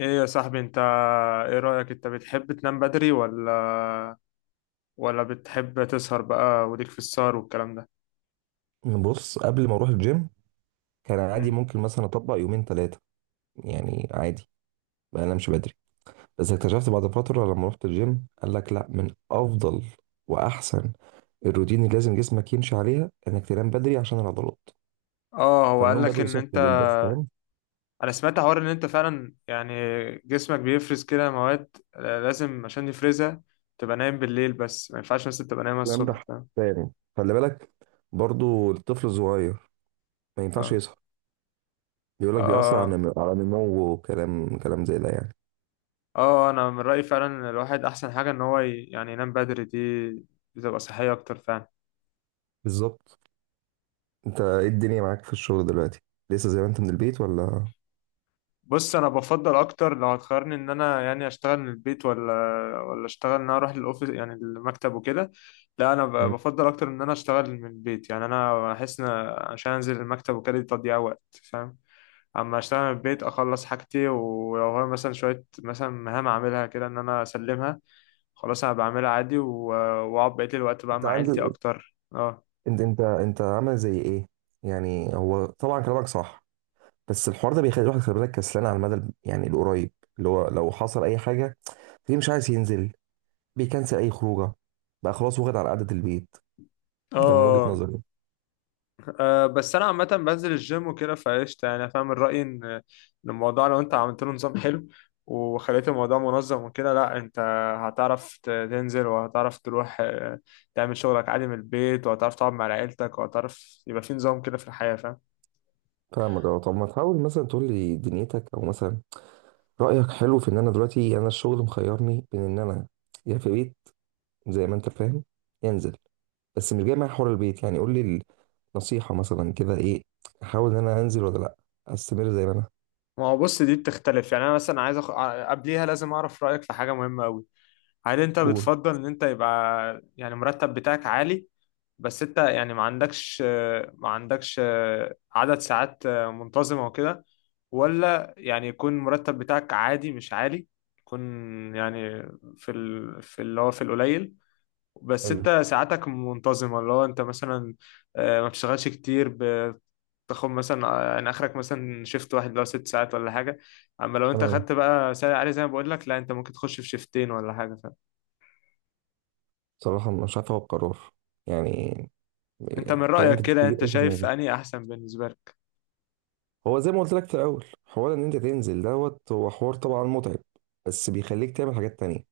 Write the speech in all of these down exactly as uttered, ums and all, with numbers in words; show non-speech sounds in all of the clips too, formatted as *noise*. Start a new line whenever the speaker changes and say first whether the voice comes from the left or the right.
left: ايه يا صاحبي انت. ايه رأيك، انت بتحب تنام بدري ولا ولا بتحب تسهر بقى، وليك في السهر والكلام ده؟
right: بص، قبل ما اروح الجيم كان عادي
left: امم
right: ممكن مثلا اطبق يومين ثلاثه، يعني عادي، ما انامش بدري. بس اكتشفت بعد فتره لما رحت الجيم، قال لك لا، من افضل واحسن الروتين اللي لازم جسمك يمشي عليها انك تنام بدري عشان العضلات.
left: اه، هو قال
right: فالنوم
left: لك
right: بدري
left: ان
right: صحي
left: انت...
right: جدا، فاهم
left: انا سمعت حوار ان انت فعلا، يعني جسمك بيفرز كده مواد لازم، عشان يفرزها، تبقى نايم بالليل، بس ما ينفعش بس تبقى نايم
right: الكلام
left: الصبح،
right: ده؟
left: فاهم؟
right: تاني، خلي بالك، برضو الطفل الصغير ما ينفعش
left: اه
right: يسهر. بيقول لك بيأثر على
left: اه
right: نم- على نموه وكلام كلام زي ده يعني.
left: اه اه، انا من رأيي فعلا إن الواحد احسن حاجة ان هو ي- يعني ينام بدري، دي بتبقى صحية اكتر فعلا.
right: بالظبط. انت ايه الدنيا معاك في الشغل دلوقتي؟ لسه زي ما انت من البيت ولا؟
left: بص، انا بفضل اكتر لو هتخيرني ان انا يعني اشتغل من البيت ولا ولا اشتغل ان انا اروح الاوفيس، يعني المكتب وكده. لا، انا ب-
right: مم.
left: بفضل اكتر ان انا اشتغل من البيت، يعني انا احس ان عشان انزل المكتب وكده دي تضييع وقت، فاهم؟ اما اشتغل من البيت اخلص حاجتي، ولو هو مثلا شويه مثلا مهام اعملها كده ان انا اسلمها، خلاص انا بعملها عادي و- واقعد بقيت الوقت بقى
right: انت
left: مع
right: عندي.
left: عيلتي اكتر. اه
right: انت انت انت عامل زي ايه؟ يعني هو طبعا كلامك صح، بس الحوار ده بيخلي الواحد، خلي بالك، كسلان على المدى ال- يعني القريب. اللي هو لو حصل اي حاجه، ليه مش عايز ينزل؟ بيكنسل اي خروجه، بقى خلاص واخد على قعده البيت. ده من وجهه
left: اه.
right: نظري.
left: أه، بس انا عامه بنزل الجيم وكده فقشطه، يعني أنا فاهم الراي ان إن الموضوع لو انت عملت له نظام حلو وخليت الموضوع منظم وكده، لا انت هتعرف ت- تنزل وهتعرف تروح، آه، تعمل شغلك عادي من البيت، وهتعرف تقعد مع عيلتك، وهتعرف يبقى في نظام كده في الحياه، فاهم؟
right: فاهمك اه. طب ما تحاول مثلا تقول لي دنيتك، او مثلا رايك حلو في ان انا دلوقتي، يعني انا الشغل مخيرني بين ان انا يا في بيت زي ما انت فاهم، ينزل. بس مش جاي معايا حوار البيت، يعني قول لي النصيحه مثلا كده ايه؟ احاول ان انا انزل ولا لا؟ استمر زي ما انا.
left: ما هو بص، دي بتختلف. يعني انا مثلا عايز أخ... ع- قبليها لازم اعرف رايك في حاجه مهمه قوي. هل انت
right: قول.
left: بتفضل ان انت يبقى يعني المرتب بتاعك عالي، بس انت يعني ما عندكش ما عندكش عدد ساعات منتظمة وكده، ولا يعني يكون المرتب بتاعك عادي مش عالي، يكون يعني في ال... في اللي هو في القليل، بس انت
right: حلو.
left: ساعاتك منتظمة، اللي هو انت مثلا آه، ما بتشتغلش كتير، ب- تاخد مثلا، آه، يعني اخرك مثلا شيفت واحد لو ست ساعات ولا حاجة، اما لو انت
right: انا
left: خدت بقى ساعة عالية زي ما بقول لك، لا انت ممكن تخش في شيفتين ولا حاجة.
right: بصراحه مش عارف اخد قرار يعني.
left: فانت من
right: كلام
left: رأيك كده
right: كبير
left: انت
right: قوي في
left: شايف
right: دماغي.
left: انهي احسن بالنسبة لك؟
right: هو زي ما قلت لك في الاول، حوار ان انت تنزل دوت هو حوار طبعا متعب، بس بيخليك تعمل حاجات تانية،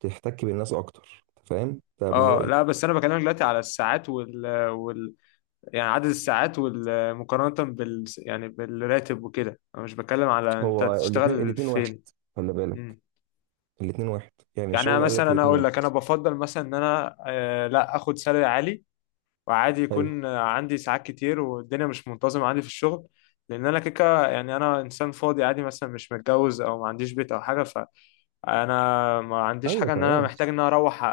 right: تحتك بالناس اكتر، أنت فاهم. ده من
left: اه،
right: رايي.
left: لا بس انا بكلمك دلوقتي على الساعات وال, وال... يعني عدد الساعات وال... مقارنة بال، يعني بالراتب وكده، انا مش بتكلم على انت
right: هو الاثنين
left: تشتغل
right: الاثنين واحد،
left: فين.
right: خلي بالك.
left: مم.
right: الاثنين واحد، يعني
left: يعني انا
right: الشغل قال لك
left: مثلا، انا
right: الاثنين
left: اقول
right: واحد.
left: لك انا بفضل مثلا ان انا آه لا اخد سالري عالي، وعادي
right: حلو.
left: يكون عندي ساعات كتير والدنيا مش منتظمة عندي في الشغل، لان انا كيكه، يعني انا انسان فاضي عادي، مثلا مش متجوز او ما عنديش بيت او حاجه، فانا ما عنديش
right: ايوه
left: حاجه ان انا
right: تمام.
left: محتاج ان انا اروح أ-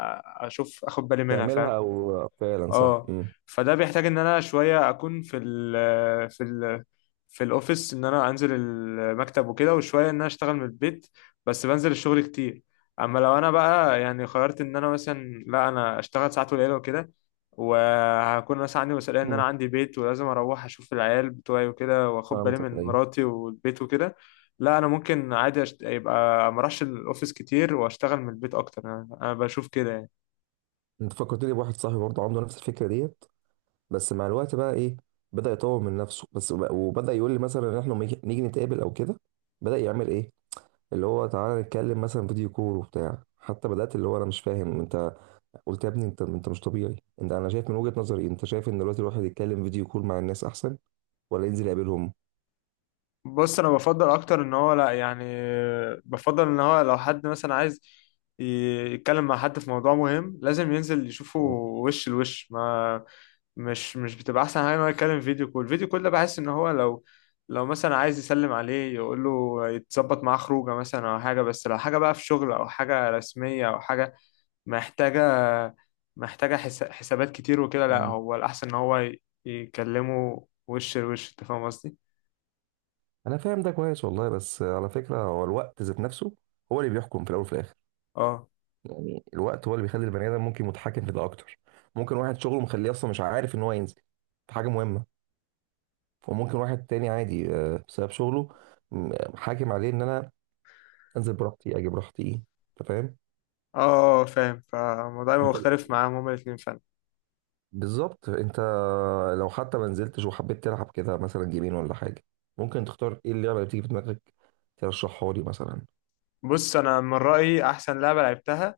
left: اشوف اخد بالي منها، فاهم؟
right: تعملها او فعلا صح.
left: اه.
right: امم.
left: فده بيحتاج ان انا شويه اكون في ال في ال في الاوفيس، ان انا انزل المكتب وكده، وشويه ان انا اشتغل من البيت، بس بنزل الشغل كتير. اما لو انا بقى يعني قررت ان انا مثلا لا انا اشتغل ساعات قليله وكده، وهكون مثلا عندي مسؤوليه ان انا
right: أمم.
left: عندي بيت ولازم اروح اشوف العيال بتوعي وكده، واخد بالي
right: فهمتك
left: من
right: ايوه.
left: مراتي والبيت وكده، لا انا ممكن عادي أشت... يبقى ما اروحش الاوفيس كتير واشتغل من البيت اكتر، انا أنا بشوف كده يعني.
right: انت فكرتني بواحد صاحبي برضه عنده نفس الفكره ديت. بس مع الوقت بقى ايه؟ بدأ يطور من نفسه بس، وب- وبدأ يقول لي مثلا ان احنا لما يجي- نيجي نتقابل او كده، بدأ يعمل ايه؟ اللي هو تعالى نتكلم مثلا فيديو كول وبتاع. حتى بدأت اللي هو انا مش فاهم انت. قلت يا ابني انت انت مش طبيعي. انت انا شايف من وجهة نظري، انت شايف ان دلوقتي الواحد يتكلم فيديو كول مع الناس احسن ولا ينزل يقابلهم؟
left: بص، انا بفضل اكتر ان هو لا يعني بفضل ان هو لو حد مثلا عايز ي- يتكلم مع حد في موضوع مهم، لازم ينزل يشوفه
right: آه.
left: وش لوش، ما مش مش بتبقى احسن حاجه ان هو يتكلم فيديو كول. الفيديو كول ده بحس ان هو لو لو مثلا عايز يسلم عليه يقول له يتظبط معاه خروجه مثلا او حاجه، بس لو حاجه بقى في شغل او حاجه رسميه او حاجه محتاجه محتاجه حس- حسابات كتير وكده، لا
right: مم.
left: هو الاحسن ان هو ي- يكلمه وش لوش، انت فاهم قصدي؟
right: انا فاهم ده كويس والله، بس على فكرة هو الوقت ذات نفسه هو اللي بيحكم في الاول وفي الاخر.
left: اه
right: يعني الوقت هو اللي بيخلي البني ادم ممكن متحكم في ده اكتر. ممكن واحد شغله مخليه اصلا مش عارف ان هو ينزل في حاجة مهمة، وممكن واحد تاني عادي، آه، بسبب شغله م- حاكم عليه ان انا انزل براحتي اجي براحتي، انت فاهم.
left: اه، فاهم. فالموضوع يبقى
right: انت،
left: مختلف معاهم هما الاثنين فعلا.
right: بالظبط انت، لو حتى ما نزلتش وحبيت تلعب كده مثلا جيمين ولا حاجه، ممكن تختار ايه اللعبه اللي بتيجي في دماغك ترشحها لي مثلا؟
left: بص، انا من رايي احسن لعبه لعبتها،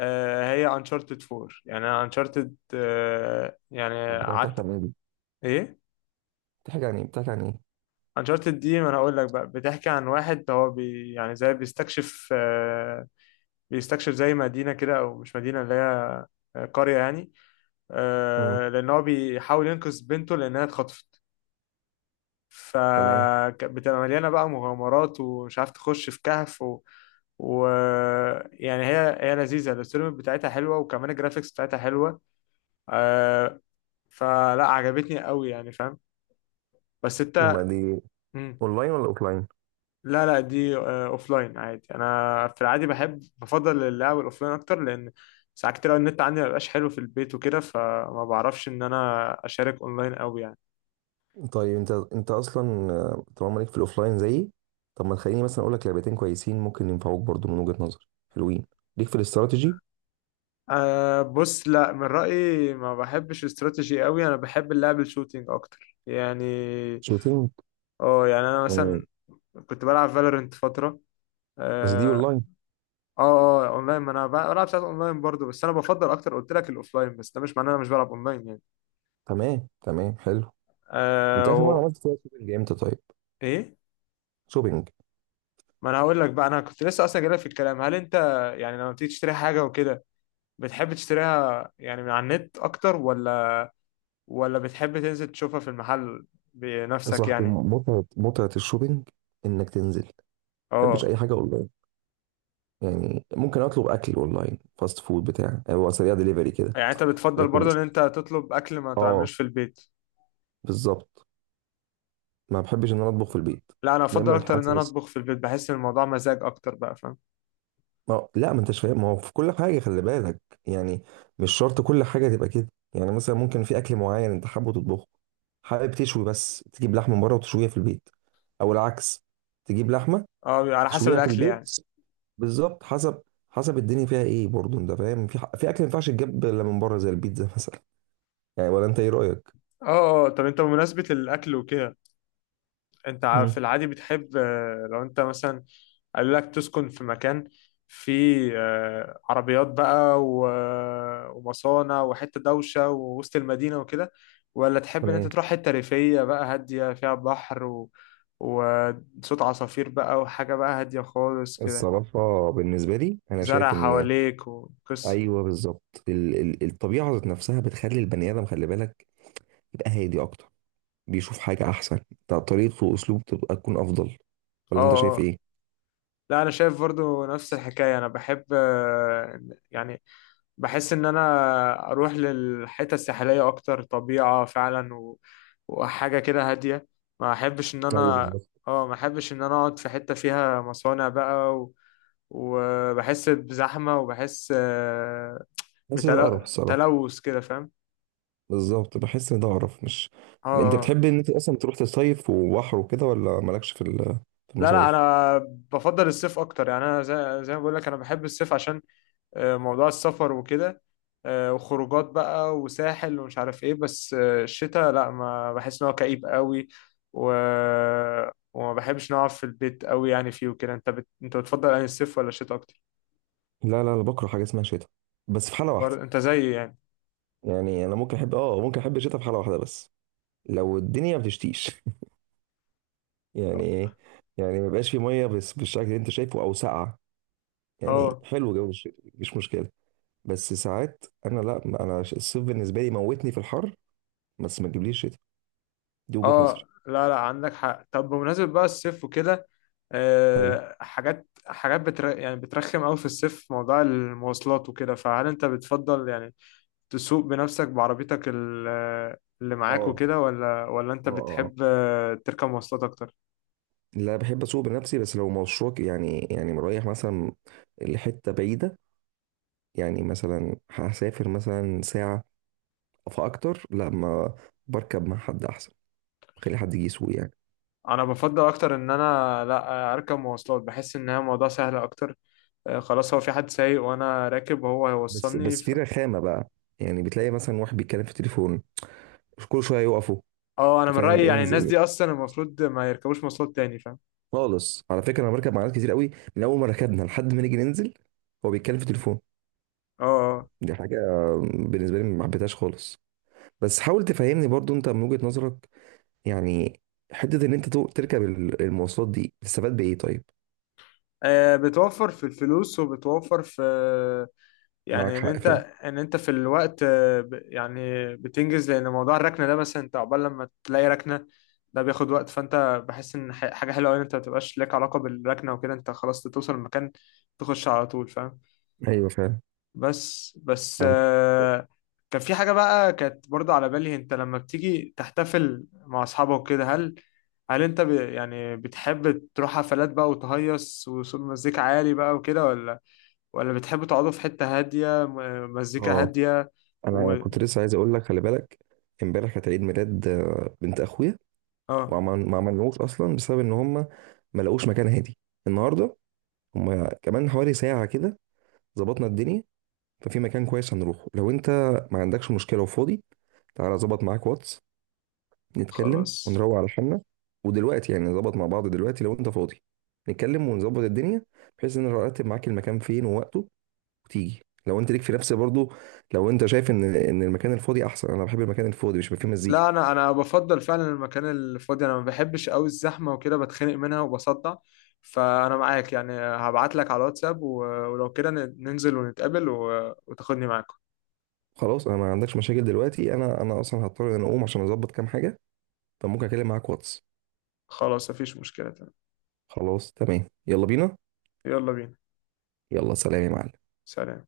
left: آه، هي انشارتد فور، يعني انا انشارتد، يعني
right: طب بتاعت- بتحكي
left: قعدت.
right: عن ايه دي؟
left: ايه؟
right: بتحكي عن ايه بتحكي عن ايه
left: انشارتد دي، ما انا اقول لك بقى، بتحكي عن واحد هو بي يعني زي بيستكشف، آه، بيستكشف زي مدينه كده، او مش مدينه، اللي هي آه، قريه يعني،
right: امم.
left: آه، لان هو بيحاول ينقذ بنته لانها اتخطفت،
right: تمام.
left: فبتبقى مليانة بقى مغامرات، ومش عارف تخش في كهف و... و يعني هي هي لذيذة، الستوري بتاعتها حلوة، وكمان الجرافيكس بتاعتها حلوة، آه... فلا عجبتني قوي يعني، فاهم؟ بس
right: وما
left: انت...
right: دي
left: مم.
right: اونلاين ولا اوفلاين؟
left: لا لا، دي اوف لاين عادي، انا في العادي بحب بفضل اللعب الاوف لاين اكتر، لان ساعات كتير أوي النت عندي ما بيبقاش حلو في البيت وكده، فما بعرفش ان انا اشارك اونلاين قوي يعني.
right: طيب انت انت اصلا آه، طالما ليك في الاوفلاين زيي، طب ما تخليني مثلا اقول لك لعبتين كويسين ممكن ينفعوك برضو، من وجهة نظر حلوين ليك في الاستراتيجي.
left: أه، بص، لا من رأيي ما بحبش استراتيجي قوي، انا بحب اللعب الشوتينج اكتر يعني.
right: شوتينج
left: اه، يعني انا
right: آه.
left: مثلا كنت بلعب فالورنت فترة.
right: بس دي
left: اه.
right: اونلاين.
left: اه، آه، اونلاين، ما انا بلعب ساعات اونلاين برضو، بس انا بفضل اكتر قلت لك الاوفلاين، بس ده مش معناه انا مش بلعب اونلاين يعني.
right: تمام تمام، حلو. انت
left: أه
right: اخر مره
left: و...
right: عملت فيها شوبينج امتى طيب؟
left: ايه؟
right: شوبينج.
left: ما انا هقول لك بقى، انا كنت لسه اصلا جايلك في الكلام، هل انت يعني لما بتيجي تشتري حاجة وكده بتحب تشتريها يعني من على النت اكتر، ولا ولا بتحب تنزل تشوفها في المحل
right: يا
left: بنفسك
right: صاحبي،
left: يعني؟
right: متعه متعه الشوبينج انك تنزل. ما بحبش
left: اه،
right: اي حاجه اونلاين، يعني ممكن اطلب اكل اونلاين فاست فود بتاع، يعني هو سريع دليفري كده.
left: يعني انت بتفضل
right: لكن
left: برضه ان انت تطلب اكل ما
right: اه،
left: تعملوش في البيت.
right: بالظبط، ما بحبش ان انا اطبخ في البيت.
left: لا، انا افضل
right: دايما
left: اكتر
right: الحاجات.
left: ان انا اطبخ في البيت، بحس ان الموضوع مزاج اكتر بقى، فاهم؟
right: ما هو- لا ما انتش فاهم، ما هو في كل حاجه خلي بالك، يعني مش شرط كل حاجه تبقى كده. يعني مثلا ممكن في اكل معين انت حابه تطبخه، حابب تشوي بس تجيب لحمه من بره وتشويها في البيت، او العكس، تجيب لحمه
left: اه، بيبقى على حسب
right: تشويها في
left: الاكل
right: البيت.
left: يعني.
right: بالظبط، حسب حسب الدنيا فيها ايه برضه انت فاهم. في ح- في اكل ما ينفعش تجيب الا من بره زي البيتزا *laughs* مثلا، يعني ولا انت ايه رايك؟
left: اه اه اه. طب، انت بمناسبة الاكل وكده، انت ع- في
right: امم.
left: العادي بتحب، آه، لو انت مثلا قالوا لك تسكن في مكان فيه، آه، عربيات بقى و- ومصانع وحتة دوشة ووسط المدينة وكده، ولا تحب ان انت
right: تمام.
left: تروح حتة ريفية بقى هادية فيها بحر و... وصوت عصافير بقى، وحاجة بقى هادية خالص كده،
right: الصراحة بالنسبة لي أنا
left: زرع
right: شايف إن
left: حواليك وقصة؟
right: أيوه بالظبط، ال- ال- الطبيعة ذات نفسها بتخلي البني آدم، خلي بالك، يبقى هادي أكتر، بيشوف حاجة أحسن. طب طريقته وأسلوبه تبقى تكون أفضل،
left: اه
right: ولا أنت شايف
left: اه.
right: إيه؟
left: لا، انا شايف برضو نفس الحكاية. انا بحب، آه، يعني بحس ان انا اروح للحتة الساحلية اكتر طبيعة فعلا و... وحاجة كده هادية. ما احبش ان
right: ايوه
left: انا
right: بالظبط،
left: اه ما احبش ان انا اقعد في حتة فيها مصانع بقى، و... وبحس بزحمة وبحس آه،
right: بحس ده قرف
left: بتل-
right: الصراحة.
left: تلوث كده، فاهم؟
right: بالظبط بحس إن ده قرف، مش؟
left: اه
right: أنت
left: اه
right: بتحب إن أنت أصلا تروح تصيف وبحر وكده ولا مالكش في ال- في
left: لا لا
right: المصايف؟
left: انا بفضل الصيف اكتر يعني انا زي, زي ما بقول لك انا بحب الصيف عشان آه، موضوع السفر وكده آه، وخروجات بقى وساحل ومش عارف ايه بس آه، الشتاء لا ما بحس ان هو كئيب قوي و... وما بحبش نقعد في البيت قوي يعني فيه وكده انت بت... انت بتفضل يعني الصيف ولا الشتاء اكتر
right: لا لا، أنا بكره حاجة اسمها شتاء. بس في حالة واحدة.
left: برضه انت زيي يعني
right: يعني أنا ممكن أحب آه، ممكن أحب الشتاء في حالة واحدة بس. لو الدنيا ما بتشتيش *laughs* يعني إيه؟ يعني ما يبقاش في مية بس بالشكل اللي أنت شايفه أو ساقعة، يعني
left: اه
right: حلو جو الشتاء مفيش مشكلة. بس ساعات انا، لا انا ش- الصيف بالنسبه لي موتني في الحر، بس ما تجيبليش شتاء. دي وجهه نظري.
left: اه. لا لا، عندك حق. طب بمناسبة بقى الصيف وكده،
right: حلو.
left: آه حاجات حاجات بتر... يعني بترخم قوي في الصيف موضوع المواصلات وكده. فهل انت بتفضل يعني تسوق بنفسك بعربيتك ال- اللي
right: اه
left: معاك وكده، ولا ولا انت
right: اه اه،
left: بتحب تركب مواصلات اكتر؟
right: لا بحب اسوق بنفسي. بس لو مشروع ك- يعني يعني رايح مثلا لحته بعيده، يعني مثلا هسافر مثلا ساعه فاكتر، لا ما بركب مع حد احسن، خلي حد يجي يسوق يعني.
left: انا بفضل اكتر ان انا لا اركب مواصلات، بحس ان هي موضوع سهل اكتر، آه، خلاص، هو في حد سايق وانا راكب وهو
right: بس
left: هيوصلني
right: بس في
left: ف...
right: رخامه بقى، يعني بتلاقي مثلا واحد بيتكلم في التليفون كل شويه يقفوا.
left: اه. انا
right: انت
left: من
right: فاهم؟
left: رايي يعني الناس
right: انزل
left: دي اصلا المفروض ما يركبوش مواصلات تاني، فاهم؟
right: خالص على فكره، انا بركب مع ناس كتير قوي، من اول ما ركبنا لحد ما نيجي ننزل هو بيتكلم في تليفون.
left: اه آه.
right: دي حاجه بالنسبه لي ما حبيتهاش خالص. بس حاول تفهمني برضو انت من وجهه نظرك، يعني حته ان انت تو- تركب ال- المواصلات دي تستفاد بايه طيب؟
left: آه، بتوفر في الفلوس وبتوفر في
right: معاك
left: يعني ان
right: حق
left: انت
right: فعلا.
left: ان انت في الوقت، آه، ب- يعني بتنجز، لان موضوع الركنه ده مثلا انت عقبال لما تلاقي ركنه ده بياخد وقت، فانت بحس ان ح- حاجه حلوه قوي ان انت ما تبقاش لك علاقه بالركنه وكده، انت خلاص توصل المكان تخش على طول، فاهم؟
right: ايوه فعلا،
left: بس بس
right: فهمتك
left: آه، كان في حاجه بقى كانت برضه على بالي. انت لما بتيجي تحتفل مع اصحابك كده، هل هل انت ب يعني بتحب تروح حفلات بقى وتهيص وصوت مزيكا عالي بقى وكده، ولا ولا بتحبوا تقعدوا في حتة هادية م- مزيكا
right: اه.
left: هادية؟ و
right: انا كنت لسه عايز اقول لك، خلي بالك، امبارح كانت عيد ميلاد آه، بنت اخويا.
left: اه،
right: وعمل ما عملناهوش اصلا بسبب ان هم ما لقوش مكان هادي. النهارده هم كمان حوالي ساعه كده ظبطنا الدنيا، ففي مكان كويس هنروحه لو انت ما عندكش مشكلة وفاضي. تعالى اظبط معاك واتس، نتكلم
left: خلاص.
right: ونروق على حالنا. ودلوقتي يعني نظبط مع بعض دلوقتي لو انت فاضي، نتكلم ونظبط الدنيا، بحيث ان أنا ارتب معاك المكان فين ووقته وتيجي لو انت ليك في نفس برضو. لو انت شايف ان ان المكان الفاضي احسن، انا بحب المكان الفاضي مش بيبقى فيه مزيكا.
left: لا، انا انا بفضل فعلا المكان الفاضي، انا ما بحبش قوي الزحمة وكده، بتخنق منها وبصدع. فانا معاك، يعني هبعت لك على الواتساب و- ولو كده ن- ننزل ونتقابل و... وتاخدني معاكم.
right: خلاص. انا ما عندكش مشاكل دلوقتي. انا انا اصلا هضطر ان أنا اقوم عشان اظبط كام حاجة، فممكن اكلم معاك واتس.
left: خلاص، مفيش مشكلة، تمام.
right: خلاص تمام. يلا بينا.
left: يلا بينا.
right: يلا سلام يا معلم.
left: سلام.